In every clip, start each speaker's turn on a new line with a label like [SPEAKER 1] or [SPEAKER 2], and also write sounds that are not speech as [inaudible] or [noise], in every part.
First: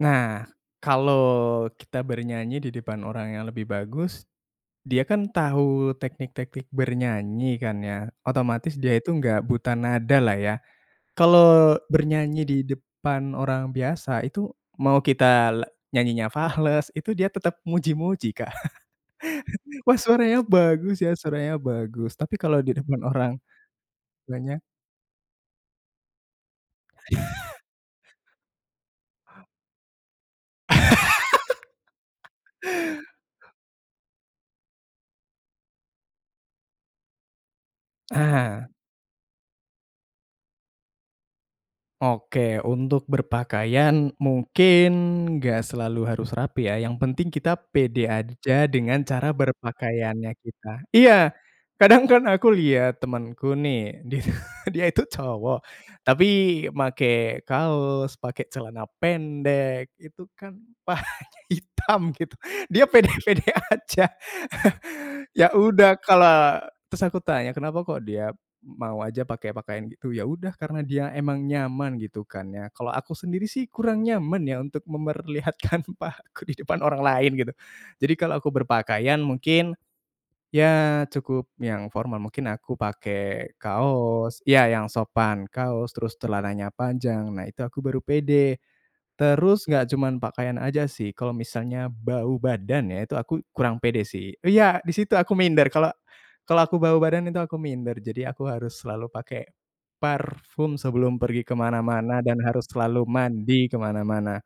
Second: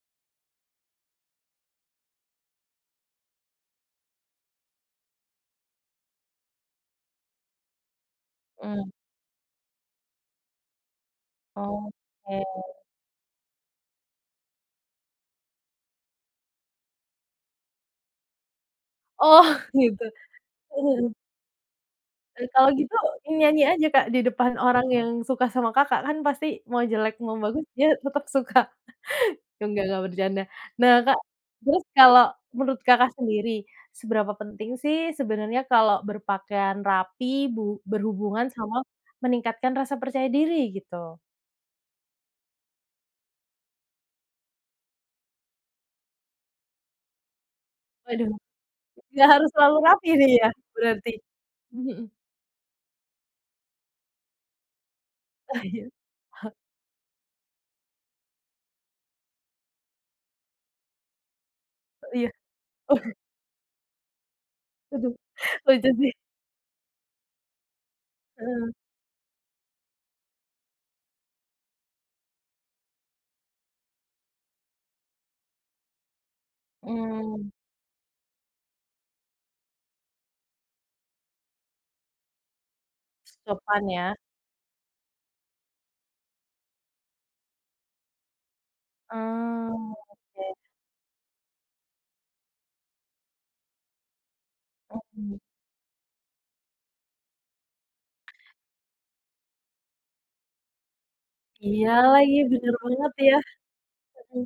[SPEAKER 1] Nah, kalo kita bernyanyi di depan orang yang lebih bagus, dia kan tahu teknik-teknik bernyanyi kan ya, otomatis
[SPEAKER 2] Eee
[SPEAKER 1] dia itu nggak buta nada lah ya. Kalo bernyanyi
[SPEAKER 2] Oke.
[SPEAKER 1] di depan orang biasa, itu mau kita la nyanyinya fales, itu dia tetep muji-muji, Kak.
[SPEAKER 2] Oh
[SPEAKER 1] [laughs] "Wah
[SPEAKER 2] gitu.
[SPEAKER 1] suaranya
[SPEAKER 2] Heeh
[SPEAKER 1] bagus ya,
[SPEAKER 2] heeh.
[SPEAKER 1] suaranya bagus," tapi kalo
[SPEAKER 2] Kalau
[SPEAKER 1] di
[SPEAKER 2] gitu
[SPEAKER 1] depan orang
[SPEAKER 2] nyanyi aja Kak di depan
[SPEAKER 1] banyak
[SPEAKER 2] orang yang suka sama Kakak, kan pasti mau jelek mau
[SPEAKER 1] [laughs]
[SPEAKER 2] bagus dia tetap suka. Nggak nggak bercanda. Nah Kak, terus kalau menurut Kakak
[SPEAKER 1] [laughs]
[SPEAKER 2] sendiri seberapa penting sih sebenarnya kalau berpakaian rapi bu berhubungan
[SPEAKER 1] Ah.
[SPEAKER 2] sama meningkatkan rasa percaya diri, gitu?
[SPEAKER 1] Oke, untuk berpakaian mungkin nggak selalu harus rapi ya, yang penting kita pede
[SPEAKER 2] Waduh,
[SPEAKER 1] aja dengan
[SPEAKER 2] nggak
[SPEAKER 1] cara
[SPEAKER 2] harus selalu rapi
[SPEAKER 1] berpakaiannya
[SPEAKER 2] nih ya,
[SPEAKER 1] kita
[SPEAKER 2] berarti?
[SPEAKER 1] iya, kadang
[SPEAKER 2] Mhm.
[SPEAKER 1] kan aku liat temanku nih, di dia itu
[SPEAKER 2] Ah
[SPEAKER 1] cowok,
[SPEAKER 2] iya,
[SPEAKER 1] tapi
[SPEAKER 2] he
[SPEAKER 1] make kaos, pake celana pendek, itu kan pahanya hitam
[SPEAKER 2] Iya,
[SPEAKER 1] gitu, dia
[SPEAKER 2] oh.
[SPEAKER 1] pede pede aja.
[SPEAKER 2] [chuckles]
[SPEAKER 1] [chuckles] Ya
[SPEAKER 2] Lucu
[SPEAKER 1] udah
[SPEAKER 2] sih.
[SPEAKER 1] kalo terus aku tanya kenapa kok dia
[SPEAKER 2] Heeh.
[SPEAKER 1] mau aja pake pakaian gitu, yaudah, karena dia emang nyaman gitu kan ya. Kalo aku sendiri sih kurang nyaman ya untuk memperlihatkan pahaku di depan orang lain, gitu.
[SPEAKER 2] Mmm.
[SPEAKER 1] Jadi kalo aku berpakaian, mungkin, ya cukup yang formal. Mungkin aku pake
[SPEAKER 2] Sopan ya.
[SPEAKER 1] kaos ya, yang sopan kaos, terus celananya panjang, nah itu aku baru pede. Terus nggak
[SPEAKER 2] Eee,
[SPEAKER 1] cuma
[SPEAKER 2] oke.
[SPEAKER 1] pakaian aja sih, kalo misalnya bau badan ya itu aku kurang pede sih iya, di situ aku
[SPEAKER 2] Oke.
[SPEAKER 1] minder, kalo kalo aku bau badan itu aku minder. Jadi aku harus selalu pake parfum sebelum pergi
[SPEAKER 2] Iya
[SPEAKER 1] kemana-mana
[SPEAKER 2] lagi,
[SPEAKER 1] dan harus
[SPEAKER 2] benar
[SPEAKER 1] selalu
[SPEAKER 2] banget ya.
[SPEAKER 1] mandi kemana-mana
[SPEAKER 2] Heeh.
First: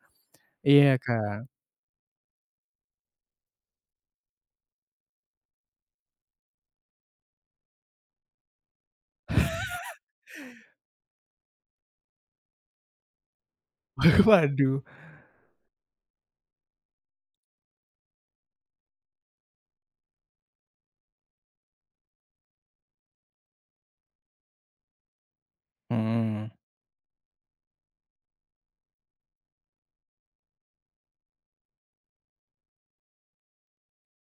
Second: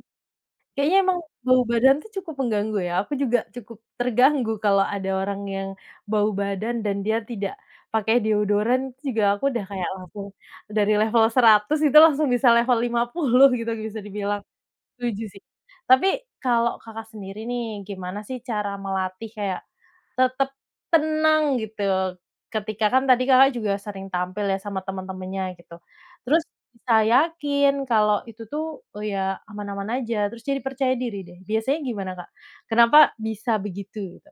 [SPEAKER 1] ya,
[SPEAKER 2] Kayaknya emang
[SPEAKER 1] Kak.
[SPEAKER 2] bau badan tuh cukup mengganggu ya, aku juga cukup terganggu kalau ada orang yang bau badan dan dia tidak pakai deodoran juga aku udah kayak langsung
[SPEAKER 1] [laughs]
[SPEAKER 2] dari level 100 itu langsung bisa level 50 gitu bisa dibilang,
[SPEAKER 1] Waduh.
[SPEAKER 2] setuju sih. Tapi, kalau Kakak sendiri nih, gimana sih cara melatih kayak tetep tenang gitu. Ketika kan tadi Kakak juga sering tampil ya sama teman-temannya, gitu. Terus
[SPEAKER 1] Mmm.
[SPEAKER 2] bisa yakin kalau itu tuh ya aman-aman aja. Terus jadi percaya diri deh. Biasanya gimana Kak, kenapa bisa begitu, Kak?